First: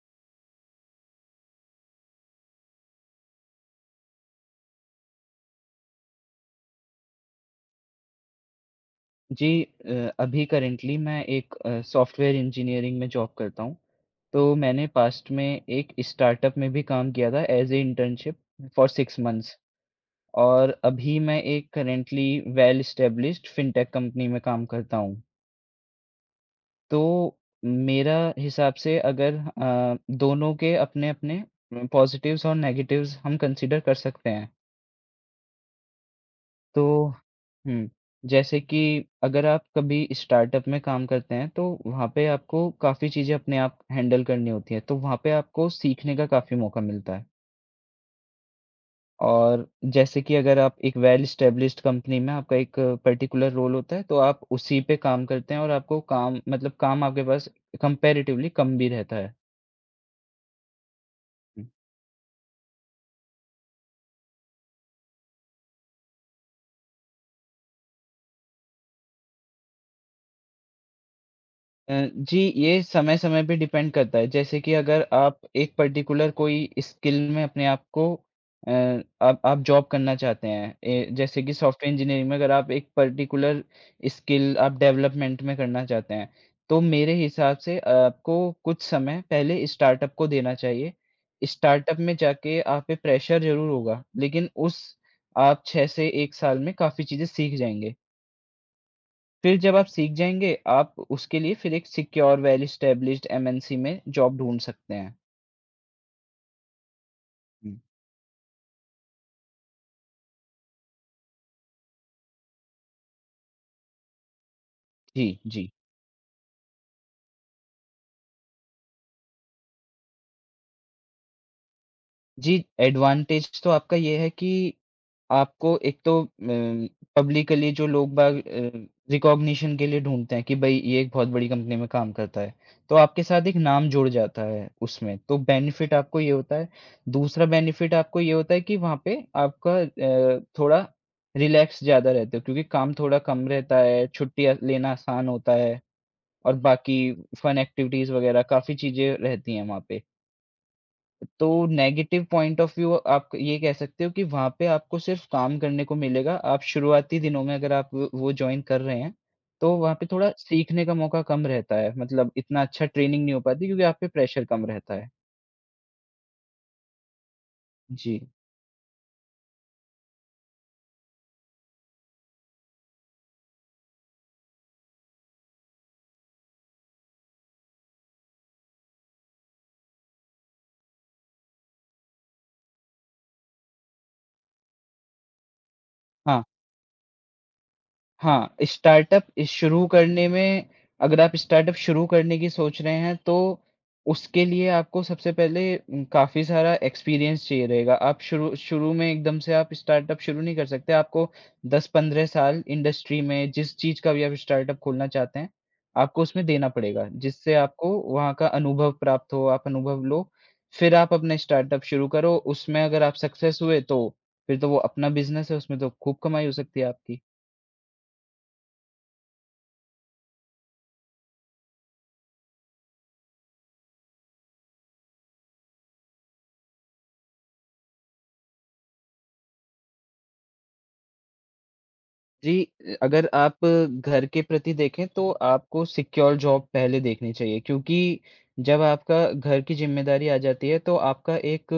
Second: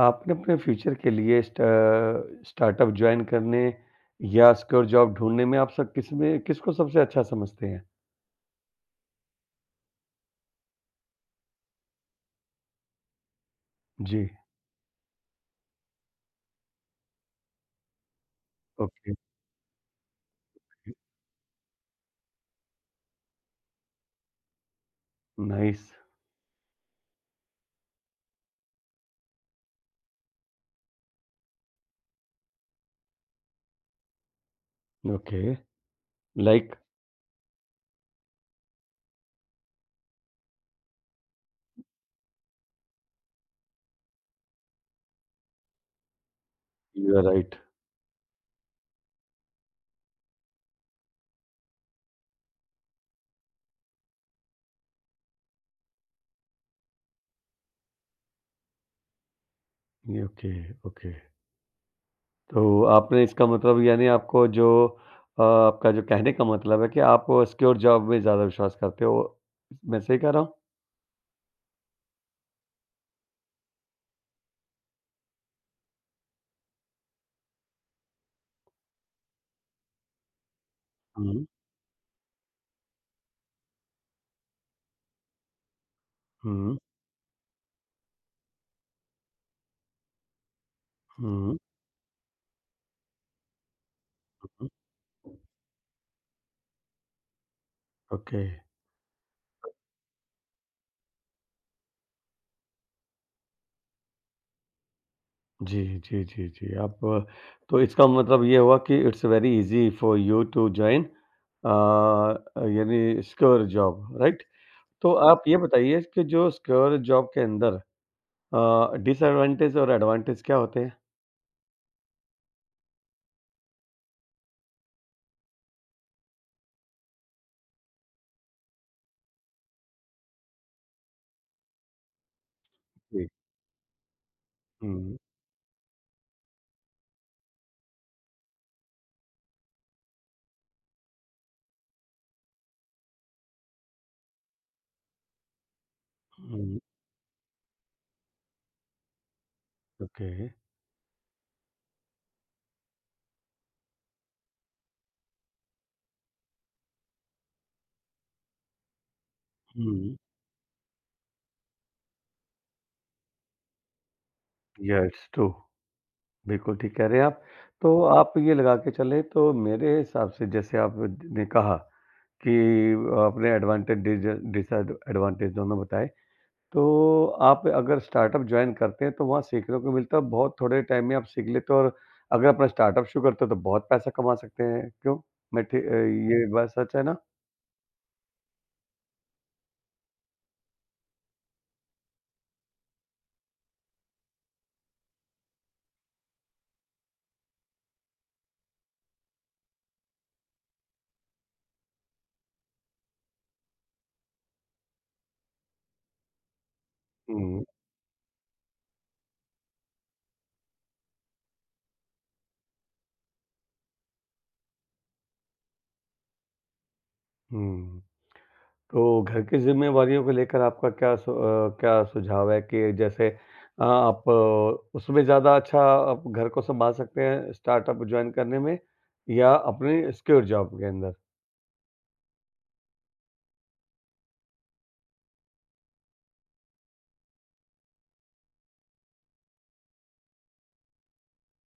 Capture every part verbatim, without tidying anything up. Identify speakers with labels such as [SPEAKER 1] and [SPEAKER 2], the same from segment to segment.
[SPEAKER 1] आपने अपने फ्यूचर के लिए स्टा स्टार्टअप जॉइन करने या सिक्योर जॉब ढूँढने में आप सब किसमें किसको सबसे अच्छा समझते हैं?
[SPEAKER 2] जी, अ, अभी करेंटली मैं एक सॉफ्टवेयर इंजीनियरिंग में जॉब करता हूँ।
[SPEAKER 1] जी।
[SPEAKER 2] तो मैंने पास्ट में एक स्टार्टअप में भी काम किया था as a internship for
[SPEAKER 1] okay,
[SPEAKER 2] six months और
[SPEAKER 1] ओके।
[SPEAKER 2] अभी मैं एक currently well established fintech company में काम करता हूँ।
[SPEAKER 1] नाइस।
[SPEAKER 2] तो मेरा हिसाब से अगर अ, दोनों के अपने-अपने पॉज़िटिव्स और नेगेटिव्स हम कंसीडर कर सकते हैं।
[SPEAKER 1] ओके। लाइक,
[SPEAKER 2] तो हुँ, जैसे कि अगर आप कभी स्टार्टअप में काम करते हैं, तो वहाँ पे आपको काफ़ी चीज़ें अपने आप हैंडल करनी होती हैं, तो वहाँ पे आपको सीखने का काफ़ी मौका
[SPEAKER 1] यू
[SPEAKER 2] मिलता
[SPEAKER 1] आर
[SPEAKER 2] है।
[SPEAKER 1] राइट।
[SPEAKER 2] और जैसे कि अगर आप एक वेल एस्टेब्लिश्ड कंपनी में आपका एक पर्टिकुलर रोल होता है, तो आप उसी पे काम करते हैं और आपको काम मतलब काम आपके पास कंपैरेटिवली कम भी रहता
[SPEAKER 1] ये ओके, ओके।
[SPEAKER 2] है।
[SPEAKER 1] तो आपने इसका मतलब यानी आपको जो अ, आपका जो कहने का मतलब है कि आप सिक्योर जॉब में ज़्यादा विश्वास करते हो। मैं सही कह रहा हूँ?
[SPEAKER 2] अ, जी, ये समय-समय पे डिपेंड करता है। जैसे कि अगर आप एक पर्टिकुलर कोई स्किल में अपने आप को अ, आप आप जॉब करना चाहते हैं। ए, जैसे
[SPEAKER 1] हुँ,
[SPEAKER 2] कि सॉफ्टवेयर इंजीनियरिंग में अगर आप एक पर्टिकुलर स्किल आप डेवलपमेंट में करना चाहते हैं,
[SPEAKER 1] हुँ,
[SPEAKER 2] तो मेरे हिसाब से आपको कुछ समय पहले स्टार्टअप को देना चाहिए।
[SPEAKER 1] हुँ,
[SPEAKER 2] स्टार्टअप में जाके आप पे प्रेशर ज़रूर होगा, लेकिन
[SPEAKER 1] हुँ।
[SPEAKER 2] उस आप छह से एक साल में काफ़ी चीज़ें सीख जाएँगे।
[SPEAKER 1] ओके।
[SPEAKER 2] फिर जब आप सीख जाएँगे, आप उसके लिए फिर एक secure, well established M N C में जॉब ढूँढ सकते हैं।
[SPEAKER 1] जी, जी, जी, जी। आप अ,
[SPEAKER 2] हुँ।
[SPEAKER 1] तो इसका मतलब ये हुआ कि it's very easy for you to join a, यानी सिक्योर जॉब, राइट? तो
[SPEAKER 2] जी,
[SPEAKER 1] आप ये
[SPEAKER 2] जी।
[SPEAKER 1] बताइए कि जो सिक्योर जॉब के अंदर अ, डिसएडवांटेज और एडवांटेज क्या होते हैं?
[SPEAKER 2] जी, एडवांटेज तो आपका ये है कि आपको एक तो अम, पब्लिकली जो लोग-बाग अ, रिकॉग्निशन के लिए ढूँढते हैं कि भई ये एक बहुत बड़ी कंपनी में काम करता है। तो आपके
[SPEAKER 1] जी।
[SPEAKER 2] साथ एक नाम जुड़ जाता है
[SPEAKER 1] हुँ,
[SPEAKER 2] उसमें, तो बेनिफिट आपको ये होता है। दूसरा बेनिफिट आपको ये होता है कि वहाँ पे आपका अ, थोड़ा रिलैक्स ज़्यादा रहते हो क्योंकि काम थोड़ा कम रहता है, छुट्टियाँ लेना आसान होता है और
[SPEAKER 1] हुँ।
[SPEAKER 2] बाकी फन एक्टिविटीज़ वगैरह काफ़ी चीज़ें रहती हैं वहाँ पे।
[SPEAKER 1] ओके।
[SPEAKER 2] तो नेगेटिव पॉइंट ऑफ व्यू आप ये कह सकते हो कि वहाँ पे आपको सिर्फ़ काम करने को मिलेगा। आप शुरुआती दिनों में अगर आप वो वो जॉइन कर रहे हैं, तो वहाँ पे
[SPEAKER 1] हुँ,
[SPEAKER 2] थोड़ा सीखने का मौका कम रहता है। मतलब इतना अच्छा ट्रेनिंग नहीं हो पाती क्योंकि आप पे प्रेशर कम रहता
[SPEAKER 1] या
[SPEAKER 2] है।
[SPEAKER 1] It's true. बिल्कुल ठीक कह रहे हैं आप। तो
[SPEAKER 2] जी।
[SPEAKER 1] आप ये लगा के चलें तो मेरे हिसाब से जैसे आपने कहा कि आपने एडवांटेज डिज डिसएडवांटेज दोनों बताए। तो आप अगर स्टार्टअप जॉइन करते हैं तो वहाँ सीखने को मिलता है, बहुत थोड़े टाइम में आप सीख लेते हो और अगर अपना स्टार्टअप शुरू करते हो तो बहुत पैसा कमा सकते हैं। क्यों? मैं ठी अ,
[SPEAKER 2] हाँ।
[SPEAKER 1] ये बात सच है ना?
[SPEAKER 2] हाँ, स्टार्टअप शुरू करने में अगर आप स्टार्टअप शुरू करने की सोच रहे हैं, तो उसके लिए आपको सबसे पहले उम, काफ़ी सारा एक्सपीरियंस चाहिए रहेगा। आप शुरू शुरू में एकदम से आप स्टार्टअप शुरू नहीं कर सकते। आपको दस से पंद्रह साल इंडस्ट्री में जिस चीज़ का भी आप स्टार्टअप खोलना चाहते हैं, आपको उसमें देना पड़ेगा, जिससे
[SPEAKER 1] हुँ,
[SPEAKER 2] आपको वहाँ का अनुभव प्राप्त हो, आप अनुभव लो। फिर आप अपना स्टार्टअप शुरू करो, उसमें अगर आप सक्सेस हुए, तो फिर तो वो अपना बिज़नेस है, उसमें तो खूब कमाई हो सकती है आपकी।
[SPEAKER 1] हुँ। तो घर की ज़िम्मेवारियों को लेकर आपका क्या सु अ, क्या सुझाव है कि जैसे अ, आप अ, उसमें ज़्यादा अच्छा आप घर को सँभाल सकते हैं स्टार्टअप जॉइन करने में या अपनी सिक्योर जॉब के अंदर?
[SPEAKER 2] जी, अगर आप घर के प्रति देखें तो आपको सिक्योर जॉब पहले देखनी चाहिए क्योंकि जब आपका घर की ज़िम्मेदारी आ जाती है तो आपका एक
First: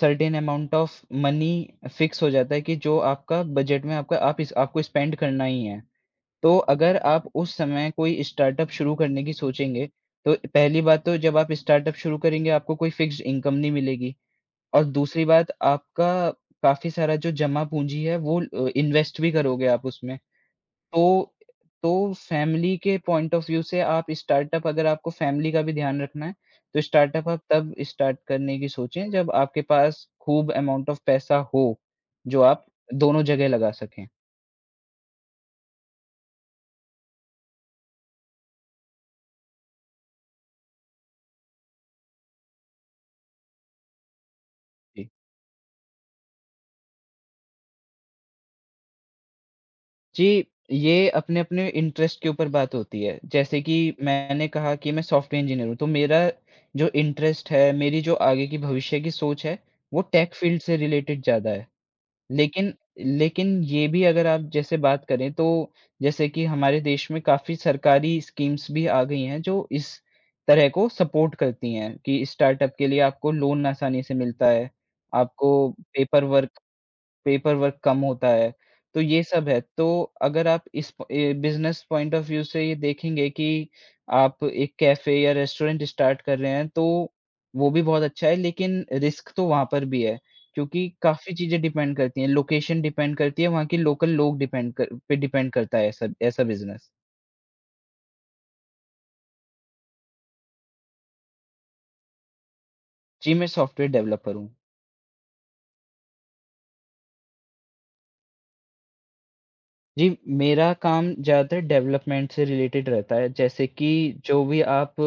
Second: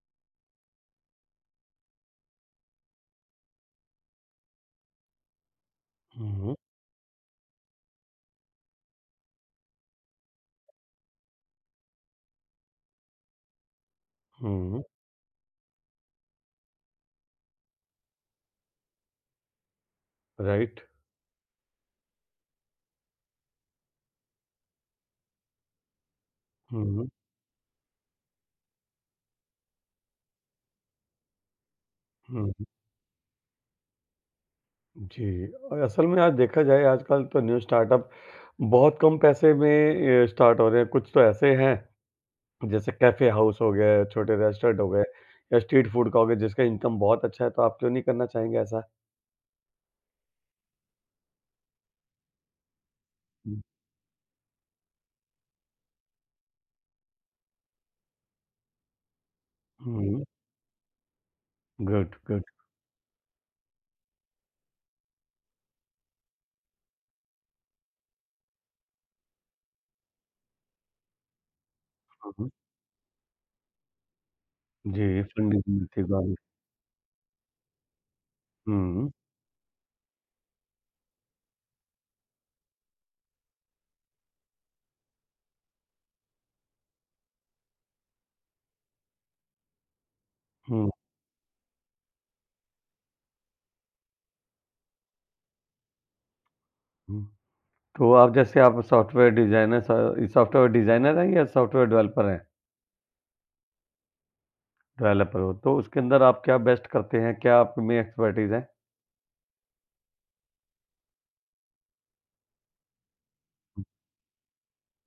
[SPEAKER 2] certain amount of money fix हो जाता है कि जो आपका बजट में आपका आप इस आपको स्पेंड करना ही है।
[SPEAKER 1] हुँ,
[SPEAKER 2] तो अगर आप उस समय कोई स्टार्टअप शुरू करने की सोचेंगे, तो पहली बात तो जब आप स्टार्टअप शुरू करेंगे आपको कोई फ़िक्स्ड इनकम नहीं मिलेगी
[SPEAKER 1] हुँ,
[SPEAKER 2] और दूसरी बात आपका काफ़ी सारा जो जमा पूँजी है वो अ, इन्वेस्ट भी करोगे आप उसमें।
[SPEAKER 1] राइट।
[SPEAKER 2] तो तो फैमिली के पॉइंट ऑफ व्यू से आप स्टार्टअप अगर आपको फैमिली का भी ध्यान रखना है, तो
[SPEAKER 1] हुँ,
[SPEAKER 2] स्टार्टअप आप तब स्टार्ट करने की सोचें जब आपके पास खूब अमाउंट ऑफ पैसा हो, जो
[SPEAKER 1] हुँ।
[SPEAKER 2] आप दोनों जगह लगा सकें।
[SPEAKER 1] जी, और असल में आज देखा जाए, आजकल तो न्यू स्टार्टअप बहुत कम पैसे में अ, स्टार्ट हो रहे हैं। कुछ तो ऐसे हैं जैसे कैफ़े हाउस हो गए, छोटे रेस्टोरेंट हो गए
[SPEAKER 2] जी।
[SPEAKER 1] या स्ट्रीट फूड का हो गया जिसका इनकम बहुत अच्छा है, तो आप क्यों नहीं करना चाहेंगे ऐसा?
[SPEAKER 2] जी, ये अपने-अपने इंटरेस्ट के ऊपर बात होती है।
[SPEAKER 1] हुँ,
[SPEAKER 2] जैसे कि मैंने कहा कि मैं सॉफ्टवेयर इंजीनियर हूँ, तो मेरा जो इंटरेस्ट है, मेरी जो आगे की भविष्य की सोच है, वो
[SPEAKER 1] हुँ,
[SPEAKER 2] टेक फील्ड से रिलेटेड ज़्यादा है।
[SPEAKER 1] गुड, गुड,
[SPEAKER 2] लेकिन लेकिन ये भी अगर आप जैसे बात करें तो जैसे कि हमारे देश में काफ़ी सरकारी स्कीम्स भी आ गई हैं जो इस तरह को सपोर्ट करती हैं कि
[SPEAKER 1] हुँ,
[SPEAKER 2] स्टार्टअप के लिए आपको लोन आसानी से मिलता है,
[SPEAKER 1] जी।
[SPEAKER 2] आपको
[SPEAKER 1] फंडिंग मिलती है
[SPEAKER 2] पेपर
[SPEAKER 1] काफ़ी।
[SPEAKER 2] वर्क पेपर वर्क कम होता है, तो
[SPEAKER 1] हुँ,
[SPEAKER 2] ये सब है। तो अगर आप इस प ए, बिज़नेस पॉइंट ऑफ व्यू से ये देखेंगे कि आप एक कैफ़े या रेस्टोरेंट स्टार्ट कर रहे हैं, तो वो भी बहुत अच्छा है, लेकिन रिस्क तो वहाँ पर भी है,
[SPEAKER 1] हुँ,
[SPEAKER 2] क्योंकि काफ़ी चीज़ें डिपेंड करती हैं। लोकेशन डिपेंड करती है, वहाँ के लोकल लोग डिपेंड कर पे डिपेंड करता है ऐसा ऐसा बिज़नेस।
[SPEAKER 1] हुँ। तो आप जैसे आप सॉफ्टवेयर डिज़ाइनर स सॉफ्टवेयर डिज़ाइनर हैं या सॉफ्टवेयर डेवलपर हैं?
[SPEAKER 2] जी, मैं सॉफ्टवेयर डेवलपर हूँ।
[SPEAKER 1] डेवलपर हो, तो उसके अंदर आप क्या बेस्ट करते हैं? क्या आप में एक्सपर्टीज़ है?
[SPEAKER 2] जी, मेरा काम ज़्यादातर डेवलपमेंट से रिलेटेड रहता है, जैसे कि जो भी आप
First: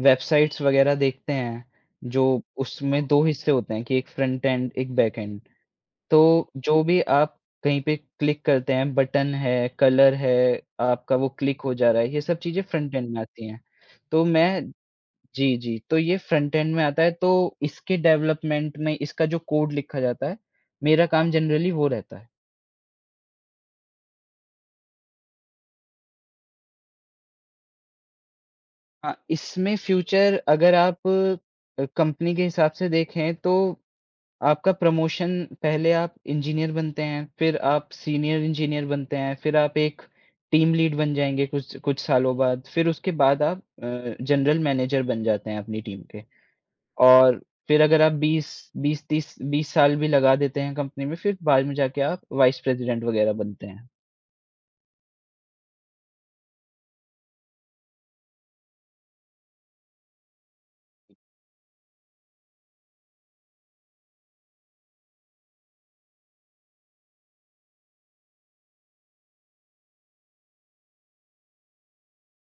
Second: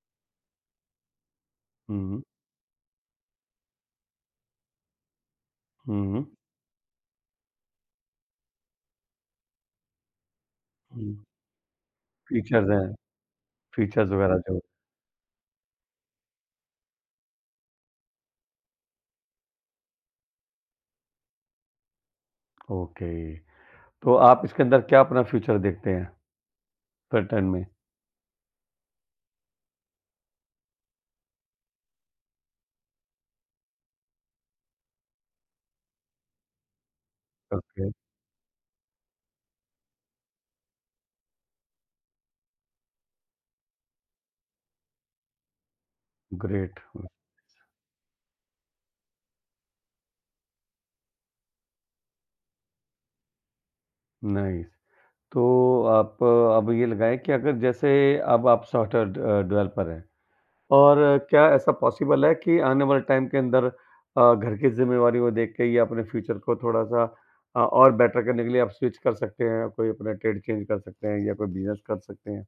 [SPEAKER 2] वेबसाइट्स वगैरह देखते हैं,
[SPEAKER 1] हुँ,
[SPEAKER 2] जो उसमें दो हिस्से होते हैं कि एक फ्रंट एंड, एक बैक एंड।
[SPEAKER 1] हुँ,
[SPEAKER 2] तो जो भी आप कहीं पे क्लिक करते हैं, बटन है, कलर है,
[SPEAKER 1] हुँ।
[SPEAKER 2] आपका वो क्लिक हो जा रहा है, ये सब चीज़ें
[SPEAKER 1] फीचर्स हैं,
[SPEAKER 2] फ्रंट एंड में आती हैं।
[SPEAKER 1] फीचर्स
[SPEAKER 2] तो
[SPEAKER 1] वगैरह जो।
[SPEAKER 2] मैं जी, जी, तो ये फ्रंट एंड में आता है, तो इसके डेवलपमेंट में इसका जो कोड लिखा जाता है, मेरा काम जनरली वो रहता है।
[SPEAKER 1] ओके, तो आप इसके अंदर क्या अपना फ्यूचर देखते हैं पैटर्न में?
[SPEAKER 2] हाँ, इसमें फ्यूचर अगर आप अ, कंपनी के हिसाब से देखें तो आपका प्रमोशन पहले आप इंजीनियर बनते हैं, फिर आप
[SPEAKER 1] ओके,
[SPEAKER 2] सीनियर इंजीनियर बनते हैं, फिर आप एक टीम लीड बन जाएँगे कुछ कुछ सालों बाद, फिर उसके बाद आप अ, जनरल मैनेजर बन जाते हैं अपनी टीम के।
[SPEAKER 1] ग्रेट,
[SPEAKER 2] और फिर अगर आप बीस बीस तीस बीस साल भी लगा देते हैं कंपनी में, फिर बाद में जाके आप वाइस प्रेज़िडेंट वग़ैरह बनते हैं।
[SPEAKER 1] नाइस। तो आप अब ये लगाएँ कि अगर जैसे अब आप सॉफ्टवेयर अ, डेवलपर हैं और क्या ऐसा पॉसिबल है कि आने वाले टाइम के अंदर अ, घर की ज़िम्मेवारी को देख के या अपने फ्यूचर को थोड़ा-सा अ, और बेटर करने के लिए आप स्विच कर सकते हैं, कोई अपना ट्रेड चेंज कर सकते हैं या कोई बिज़नेस कर सकते हैं?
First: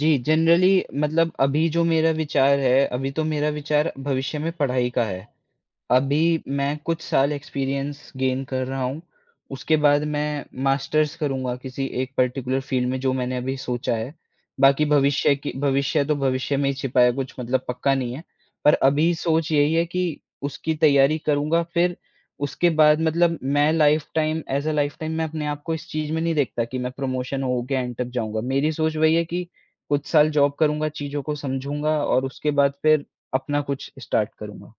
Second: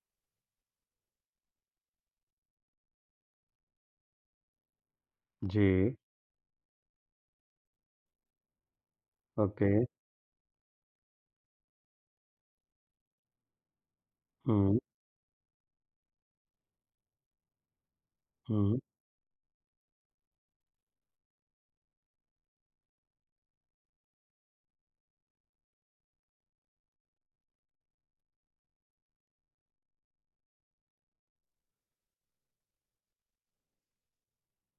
[SPEAKER 2] जी, जनरली मतलब अभी जो मेरा विचार है, अभी तो मेरा विचार भविष्य में पढ़ाई का है।
[SPEAKER 1] जी,
[SPEAKER 2] अभी मैं कुछ साल एक्सपीरियंस गेन कर रहा हूँ।
[SPEAKER 1] ओके।
[SPEAKER 2] उसके बाद मैं मास्टर्स करूँगा किसी एक पर्टिकुलर फ़ील्ड में जो मैंने अभी सोचा है।
[SPEAKER 1] हुँ,
[SPEAKER 2] बाकी भविष्य की भविष्य तो भविष्य में ही छिपा है कुछ मतलब पक्का नहीं है। पर
[SPEAKER 1] हुँ।
[SPEAKER 2] अभी सोच यही है कि उसकी तैयारी करूँगा फिर उसके बाद मतलब मैं life time as a life time मैं अपने आप को इस चीज़ में नहीं देखता कि मैं प्रमोशन हो के एंड तक जाऊँगा। मेरी सोच वही है कि कुछ साल जॉब करूँगा, चीज़ों को समझूँगा और उसके बाद फिर अपना कुछ स्टार्ट करूँगा।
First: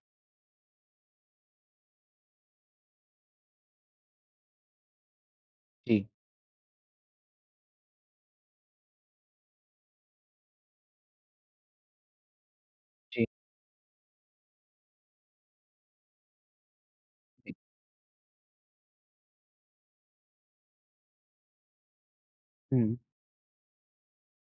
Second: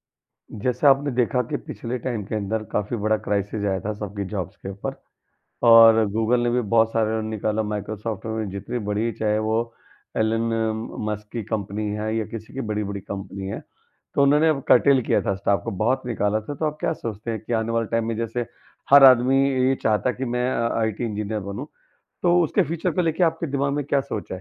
[SPEAKER 1] जैसा आपने देखा कि पिछले टाइम के अंदर काफ़ी बड़ा क्राइसिस आया था सबकी जॉब्स के ऊपर, और
[SPEAKER 2] जी,
[SPEAKER 1] गूगल ने भी बहुत सारे निकाला, माइक्रोसॉफ्ट ने भी, जितनी बड़ी चाहे वो एलन मस्क की कंपनी है या किसी की बड़ी-बड़ी
[SPEAKER 2] जी।
[SPEAKER 1] कंपनी है, तो उन्होंने अब curtail किया था स्टाफ को, बहुत निकाला था। तो आप क्या सोचते हैं कि आने वाले टाइम में जैसे हर आदमी ये चाहता है कि मैं अ, आईटी इंजीनियर बनूँ, तो उसके फ्यूचर
[SPEAKER 2] हुँ।
[SPEAKER 1] को लेके आपके दिमाग में क्या सोच है?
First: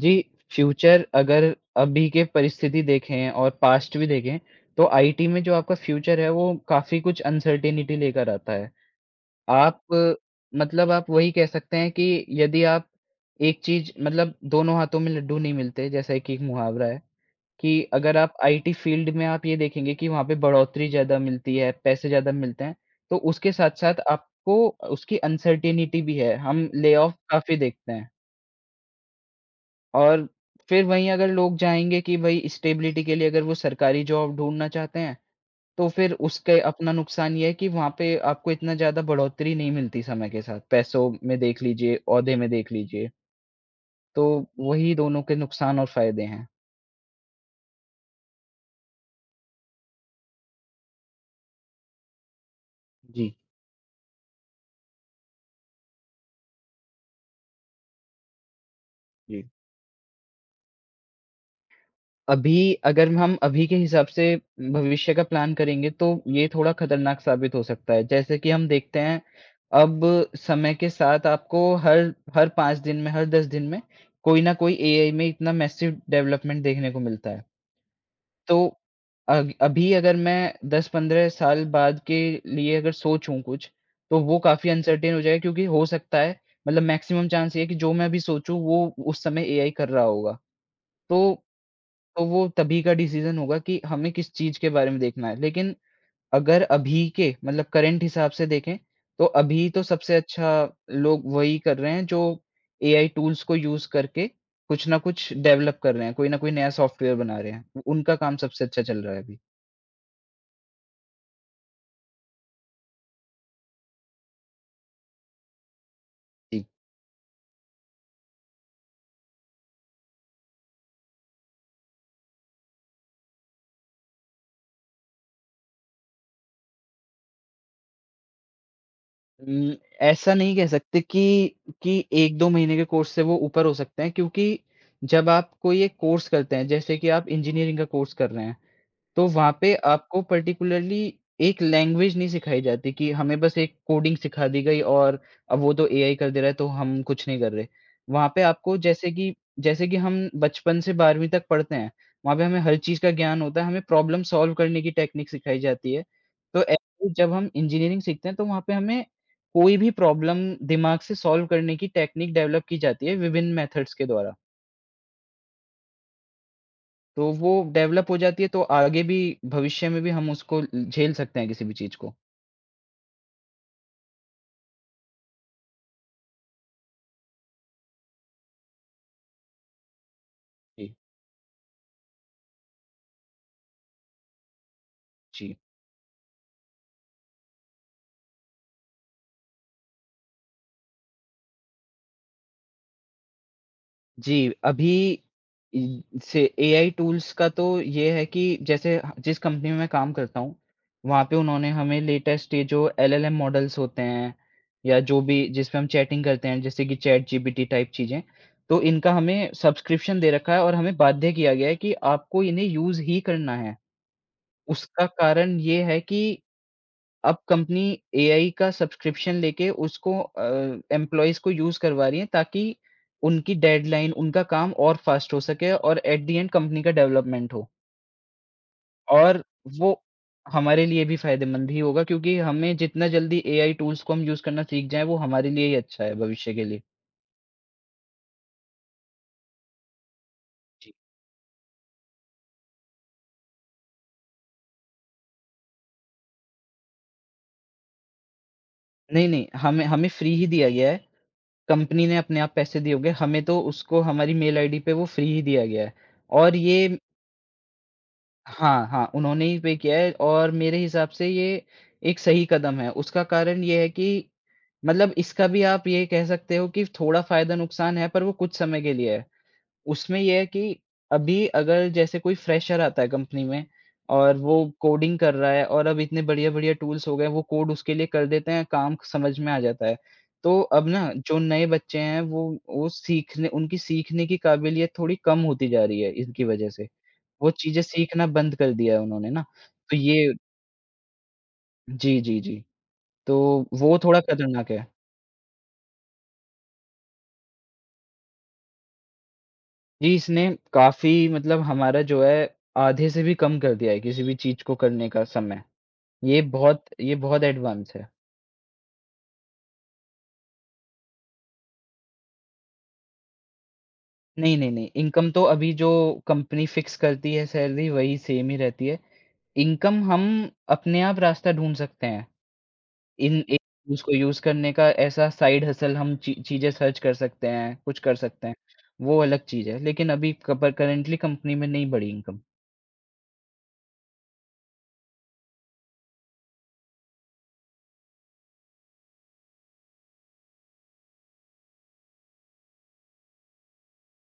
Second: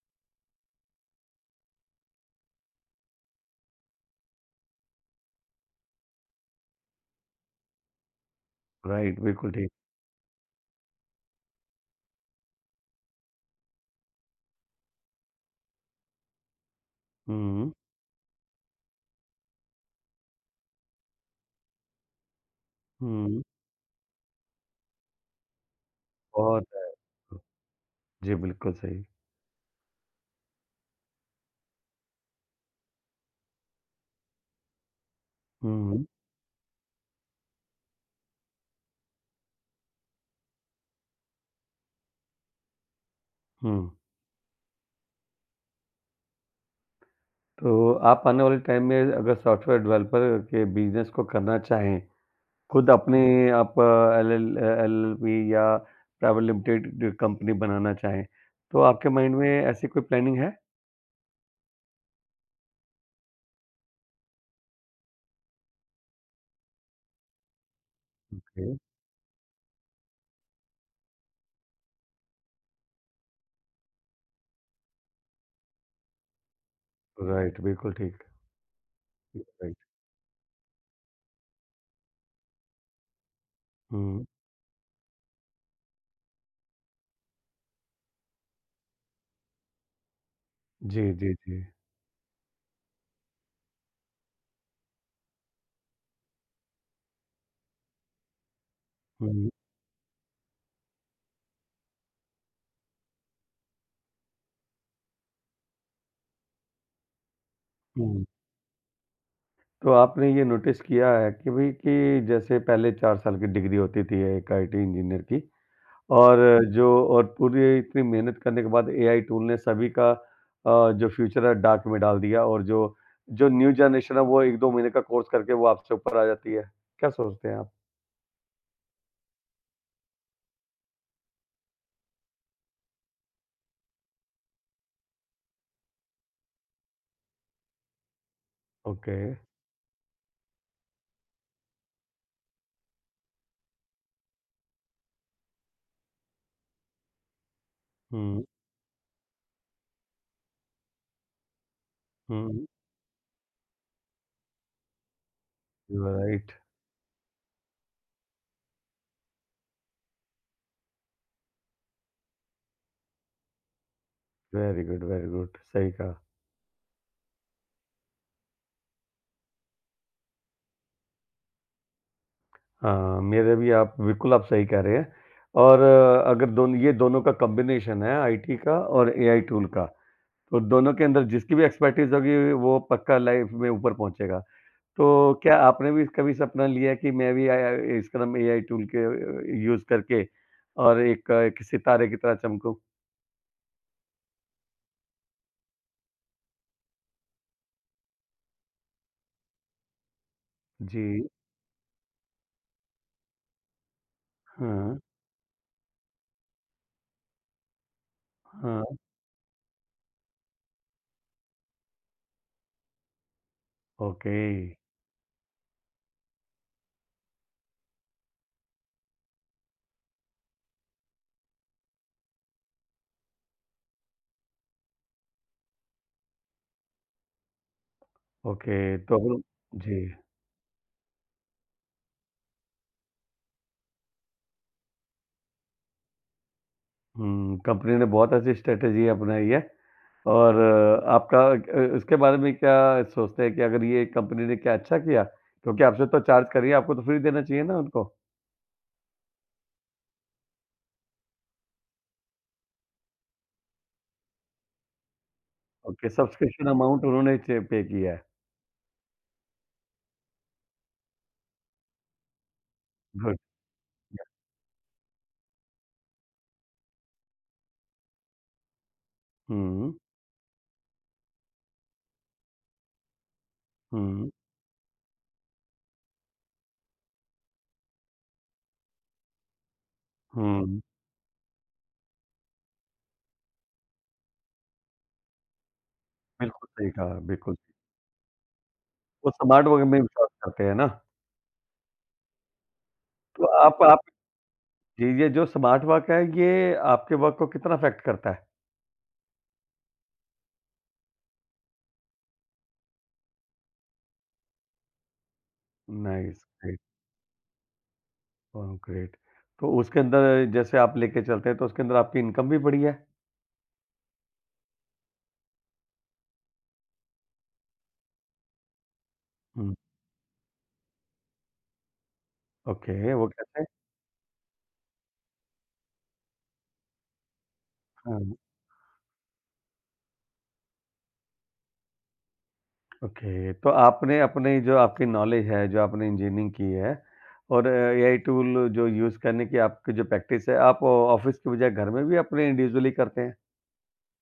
[SPEAKER 2] जी, फ्यूचर अगर अभी के परिस्थिति देखें और पास्ट भी देखें, तो आई टी में जो आपका फ्यूचर है, वो काफ़ी कुछ अनसर्टेनिटी लेकर आता है।
[SPEAKER 1] राइट, बिल्कुल ठीक।
[SPEAKER 2] आप मतलब आप वही कह सकते हैं कि यदि आप एक चीज़ मतलब दोनों हाथों में लड्डू नहीं मिलते, जैसा कि एक मुहावरा है,
[SPEAKER 1] हुँ,
[SPEAKER 2] कि अगर आप आई टी फ़ील्ड में आप ये देखेंगे कि वहाँ पे बढ़ोतरी ज़्यादा मिलती है, पैसे ज़्यादा मिलते हैं, तो
[SPEAKER 1] हुँ,
[SPEAKER 2] उसके साथ-साथ आपको उसकी अनसर्टेनिटी भी है।
[SPEAKER 1] बहुत
[SPEAKER 2] हम
[SPEAKER 1] है।
[SPEAKER 2] ले ऑफ काफ़ी देखते हैं।
[SPEAKER 1] जी, बिल्कुल सही।
[SPEAKER 2] और फिर वहीं अगर लोग जाएँगे कि भई स्टेबिलिटी के लिए अगर वो सरकारी जॉब ढूँढना चाहते हैं, तो
[SPEAKER 1] हुँ,
[SPEAKER 2] फिर उसके अपना नुकसान ये है कि वहाँ पे आपको इतना ज़्यादा बढ़ोतरी नहीं मिलती समय के साथ, पैसों में देख लीजिए, ओहदे में देख लीजिए।
[SPEAKER 1] हुँ।
[SPEAKER 2] तो वही दोनों के नुकसान और फ़ायदे हैं।
[SPEAKER 1] तो आप आने वाले टाइम में अगर सॉफ्टवेयर डेवलपर के बिज़नेस को करना चाहें, खुद अपने
[SPEAKER 2] जी।
[SPEAKER 1] आप एलएल अ, एलएलपी या प्राइवेट लिमिटेड कंपनी बनाना चाहें, तो आपके माइंड
[SPEAKER 2] जी,
[SPEAKER 1] में ऐसी कोई प्लानिंग है?
[SPEAKER 2] अभी अगर हम अभी के हिसाब से भविष्य का प्लान करेंगे, तो ये थोड़ा खतरनाक साबित हो सकता है। जैसे कि
[SPEAKER 1] ओके।
[SPEAKER 2] हम देखते हैं, अब समय के साथ आपको हर हर पाँच दिन में, हर दस दिन में कोई ना कोई ए आई में इतना मैसिव डेवलपमेंट देखने को मिलता है।
[SPEAKER 1] राइट, बिल्कुल ठीक।
[SPEAKER 2] तो अग
[SPEAKER 1] राइट।
[SPEAKER 2] अभी अगर मैं दस से पंद्रह साल बाद के लिए अगर सोचूँ कुछ, तो
[SPEAKER 1] हुँ।
[SPEAKER 2] वो काफ़ी अनसर्टेन हो जाएगा क्योंकि हो सकता है मतलब मैक्सिमम चांस ये है कि जो मैं अभी सोचूँ, वो उस समय ए आई कर रहा होगा।
[SPEAKER 1] जी, जी,
[SPEAKER 2] तो
[SPEAKER 1] जी।
[SPEAKER 2] तो वो तभी का डिसीजन होगा कि हमें किस चीज़ के बारे में देखना है। लेकिन अगर अभी के मतलब करंट हिसाब से देखें, तो
[SPEAKER 1] हुँ,
[SPEAKER 2] अभी तो सबसे अच्छा लोग वही कर रहे हैं जो ए आई टूल्स को यूज़ करके कुछ ना कुछ डेवलप कर रहे हैं, कोई ना कोई नया सॉफ्टवेयर बना रहे हैं। उनका
[SPEAKER 1] हुँ।
[SPEAKER 2] काम सबसे अच्छा चल रहा है अभी।
[SPEAKER 1] तो आपने ये नोटिस किया है कि भई कि जैसे पहले चार साल की डिग्री होती थी एक आईटी इंजीनियर की, और
[SPEAKER 2] जी।
[SPEAKER 1] जो और पूरी इतनी मेहनत करने के बाद एआई टूल ने सभी का अ, जो फ्यूचर है डार्क में डाल दिया, और जो जो न्यू जनरेशन है वो एक दो महीने का कोर्स करके वो आपसे ऊपर आ जाती है। क्या सोचते हैं आप?
[SPEAKER 2] उम, ऐसा नहीं कह सकते कि कि एक दो महीने के कोर्स से वो ऊपर हो सकते हैं क्योंकि जब आप कोई एक कोर्स करते हैं, जैसे कि आप इंजीनियरिंग का कोर्स कर रहे हैं।
[SPEAKER 1] ओके।
[SPEAKER 2] तो वहाँ पे आपको पर्टिकुलरली एक लैंग्वेज नहीं सिखाई जाती कि हमें बस एक कोडिंग सिखा दी गई और अब वो तो ए आई कर दे रहा है तो हम कुछ नहीं कर रहे। वहाँ पे
[SPEAKER 1] हुँ,
[SPEAKER 2] आपको जैसे कि जैसे कि हम बचपन से बारहवीं तक पढ़ते हैं, वहाँ पे हमें
[SPEAKER 1] हुँ।
[SPEAKER 2] हर चीज़ का ज्ञान होता है, हमें प्रॉब्लम सॉल्व करने की टेक्निक सिखाई जाती है।
[SPEAKER 1] You are right.
[SPEAKER 2] तो ऐसे ही जब हम इंजीनियरिंग सीखते हैं तो वहाँ पे हमें कोई भी प्रॉब्लम दिमाग से सॉल्व करने की टेक्निक डेवलप की जाती है विभिन्न मेथड्स के द्वारा।
[SPEAKER 1] Very good, very good. सही कहा।
[SPEAKER 2] तो वो डेवलप हो जाती है तो आगे भी भविष्य में भी हम उसको झेल सकते हैं किसी भी चीज़ को।
[SPEAKER 1] हाँ, मेरे भी, आप बिल्कुल आप सही कह रहे हैं, और अ, अगर दोनों, ये दोनों का कॉम्बिनेशन है आईटी का और एआई टूल का, तो दोनों
[SPEAKER 2] जी।
[SPEAKER 1] के अंदर जिसकी भी एक्सपर्टीज़ होगी वो पक्का लाइफ में ऊपर पहुँचेगा। तो
[SPEAKER 2] जी।
[SPEAKER 1] क्या आपने भी कभी सपना लिया कि मैं भी आया स्क्रम एआई टूल के यूज़ करके और एक एक सितारे की तरह चमकूँ?
[SPEAKER 2] जी, अभी इ से ए आई टूल्स का तो ये है कि जैसे ह जिस कंपनी में मैं काम करता हूँ, वहाँ
[SPEAKER 1] जी।
[SPEAKER 2] पे उन्होंने हमें लेटेस्ट ये जो एल एल एम मॉडल्स होते हैं
[SPEAKER 1] हाँ,
[SPEAKER 2] या जो भी जिसपे हम चैटिंग करते हैं जैसे कि chat G P T type चीज़ें, तो
[SPEAKER 1] हाँ।
[SPEAKER 2] इनका हमें सब्सक्रिप्शन दे रखा है और हमें बाध्य किया गया है कि आपको इन्हें यूज़ ही करना है।
[SPEAKER 1] ओके,
[SPEAKER 2] उसका कारण ये है कि अब कंपनी ए आई का सब्सक्रिप्शन लेके उसको अ, एम्प्लॉइज़ को यूज़ करवा रही है ताकि उनकी डेडलाइन, उनका काम और फ़ास्ट हो सके और एट द एंड कंपनी का डेवलपमेंट हो।
[SPEAKER 1] ओके। तो फिर।
[SPEAKER 2] और वो
[SPEAKER 1] जी।
[SPEAKER 2] हमारे लिए भी फ़ायदेमंद ही होगा क्योंकि हमें जितना जल्दी ए आई टूल्स को हम यूज़ करना सीख जाएँ वो हमारे लिए ही अच्छा है भविष्य के लिए।
[SPEAKER 1] हुँ, कंपनी ने बहुत अच्छी स्ट्रैटेजी अपनाई है, और
[SPEAKER 2] जी।
[SPEAKER 1] अ, आपका अ, उसके बारे में क्या सोचते हैं कि अगर ये कंपनी ने क्या अच्छा किया? क्योंकि आपसे तो चार्ज कर रही है, आपको तो फ्री देना चाहिए ना उनको?
[SPEAKER 2] नहीं, नहीं, हमें हमें फ्री ही दिया गया है। कंपनी ने अपने आप पैसे दिए होंगे, हमें तो उसको हमारी मेल आई डी पे वो फ्री ही दिया गया है।
[SPEAKER 1] ओके,
[SPEAKER 2] और
[SPEAKER 1] सब्सक्रिप्शन
[SPEAKER 2] ये
[SPEAKER 1] अमाउंट उन्होंने च पे किया है।
[SPEAKER 2] हाँ, हाँ, उन्होंने ही पे किया है और मेरे हिसाब से ये एक सही कदम है। उसका
[SPEAKER 1] गुड।
[SPEAKER 2] कारण ये है कि मतलब इसका भी आप ये कह सकते हो कि थोड़ा फ़ायदा-नुकसान है, पर वो कुछ समय के लिए है।
[SPEAKER 1] हुँ,
[SPEAKER 2] उसमें ये है कि अभी अगर जैसे कोई फ्रेशर आता है कंपनी में
[SPEAKER 1] हुँ,
[SPEAKER 2] और वो कोडिंग कर रहा है और अब इतने बढ़िया-बढ़िया टूल्स हो गए हैं, वो कोड उसके लिए कर देते हैं, काम समझ में आ जाता है। तो
[SPEAKER 1] हुँ।
[SPEAKER 2] अब ना जो नए बच्चे हैं, वो वो सीखने उनकी सीखने की काबिलियत थोड़ी कम होती जा रही है इनकी
[SPEAKER 1] बिल्कुल
[SPEAKER 2] वजह से।
[SPEAKER 1] सही कहा,
[SPEAKER 2] वो
[SPEAKER 1] बिल्कुल।
[SPEAKER 2] चीज़ें सीखना बंद कर दिया है
[SPEAKER 1] वो
[SPEAKER 2] उन्होंने ना,
[SPEAKER 1] स्मार्ट वर्क
[SPEAKER 2] तो
[SPEAKER 1] में विश्वास
[SPEAKER 2] ये
[SPEAKER 1] करते हैं ना,
[SPEAKER 2] जी, जी, जी, तो
[SPEAKER 1] तो आप
[SPEAKER 2] वो
[SPEAKER 1] आप
[SPEAKER 2] थोड़ा खतरनाक है।
[SPEAKER 1] ये ये जो स्मार्ट वर्क है, ये आपके वर्क को कितना अफ़ेक्ट करता है?
[SPEAKER 2] जी, इसने काफ़ी मतलब हमारा जो है आधे से भी कम कर दिया है किसी भी चीज़ को करने का समय। ये
[SPEAKER 1] नाइस, ग्रेट,
[SPEAKER 2] बहुत ये बहुत एडवांस है।
[SPEAKER 1] Oh great! तो उसके अंदर जैसे आप लेके चलते हैं, तो उसके अंदर आपकी इनकम भी बढ़ी है?
[SPEAKER 2] नहीं, नहीं, नहीं, इनकम तो अभी जो कंपनी फिक्स करती है सैलरी वही सेम ही रहती है।
[SPEAKER 1] हुँ,
[SPEAKER 2] इनकम हम अपने आप रास्ता ढूँढ सकते हैं।
[SPEAKER 1] ओके, वो
[SPEAKER 2] इन ए
[SPEAKER 1] कैसे?
[SPEAKER 2] उसको यूज़ करने का ऐसा साइड हसल हम ची चीज़ें सर्च कर सकते हैं, कुछ कर
[SPEAKER 1] हाँ,
[SPEAKER 2] सकते हैं, वो अलग चीज़ है। लेकिन अभी कप करंटली कंपनी में नहीं बढ़ी इनकम।
[SPEAKER 1] ओके, तो आपने अपनी जो आपकी नॉलेज है, जो आपने इंजीनियरिंग की है, और एआई टूल जो यूज़ करने की आपकी जो प्रैक्टिस है, आप ऑफिस की बजाय घर में भी अपने इंडिविजुअली करते हैं?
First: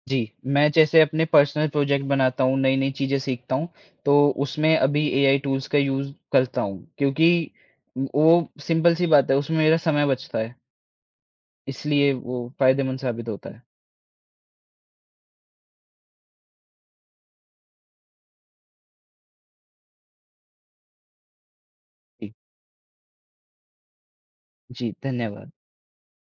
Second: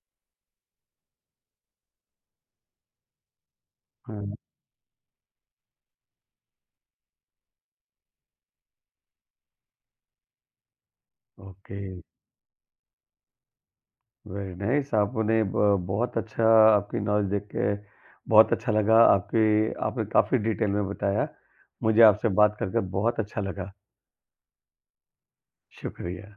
[SPEAKER 2] जी, मैं जैसे अपने पर्सनल प्रोजेक्ट बनाता हूँ, नई-नई चीज़ें सीखता हूँ,
[SPEAKER 1] हाँ,
[SPEAKER 2] तो उसमें अभी ए आई टूल्स का यूज़ करता हूँ क्योंकि वो सिंपल सी बात है, उसमें मेरा समय बचता है,
[SPEAKER 1] ओके।
[SPEAKER 2] इसलिए वो फ़ायदेमंद साबित होता है।
[SPEAKER 1] वेरी नाइस, आपने ब बहुत अच्छा, आपकी नॉलेज देख के बहुत अच्छा लगा। आपकी आपने काफ़ी डिटेल में बताया। मुझे आपसे
[SPEAKER 2] जी,
[SPEAKER 1] बात कर, कर बहुत अच्छा लगा।
[SPEAKER 2] जी, धन्यवाद।
[SPEAKER 1] शुक्रिया।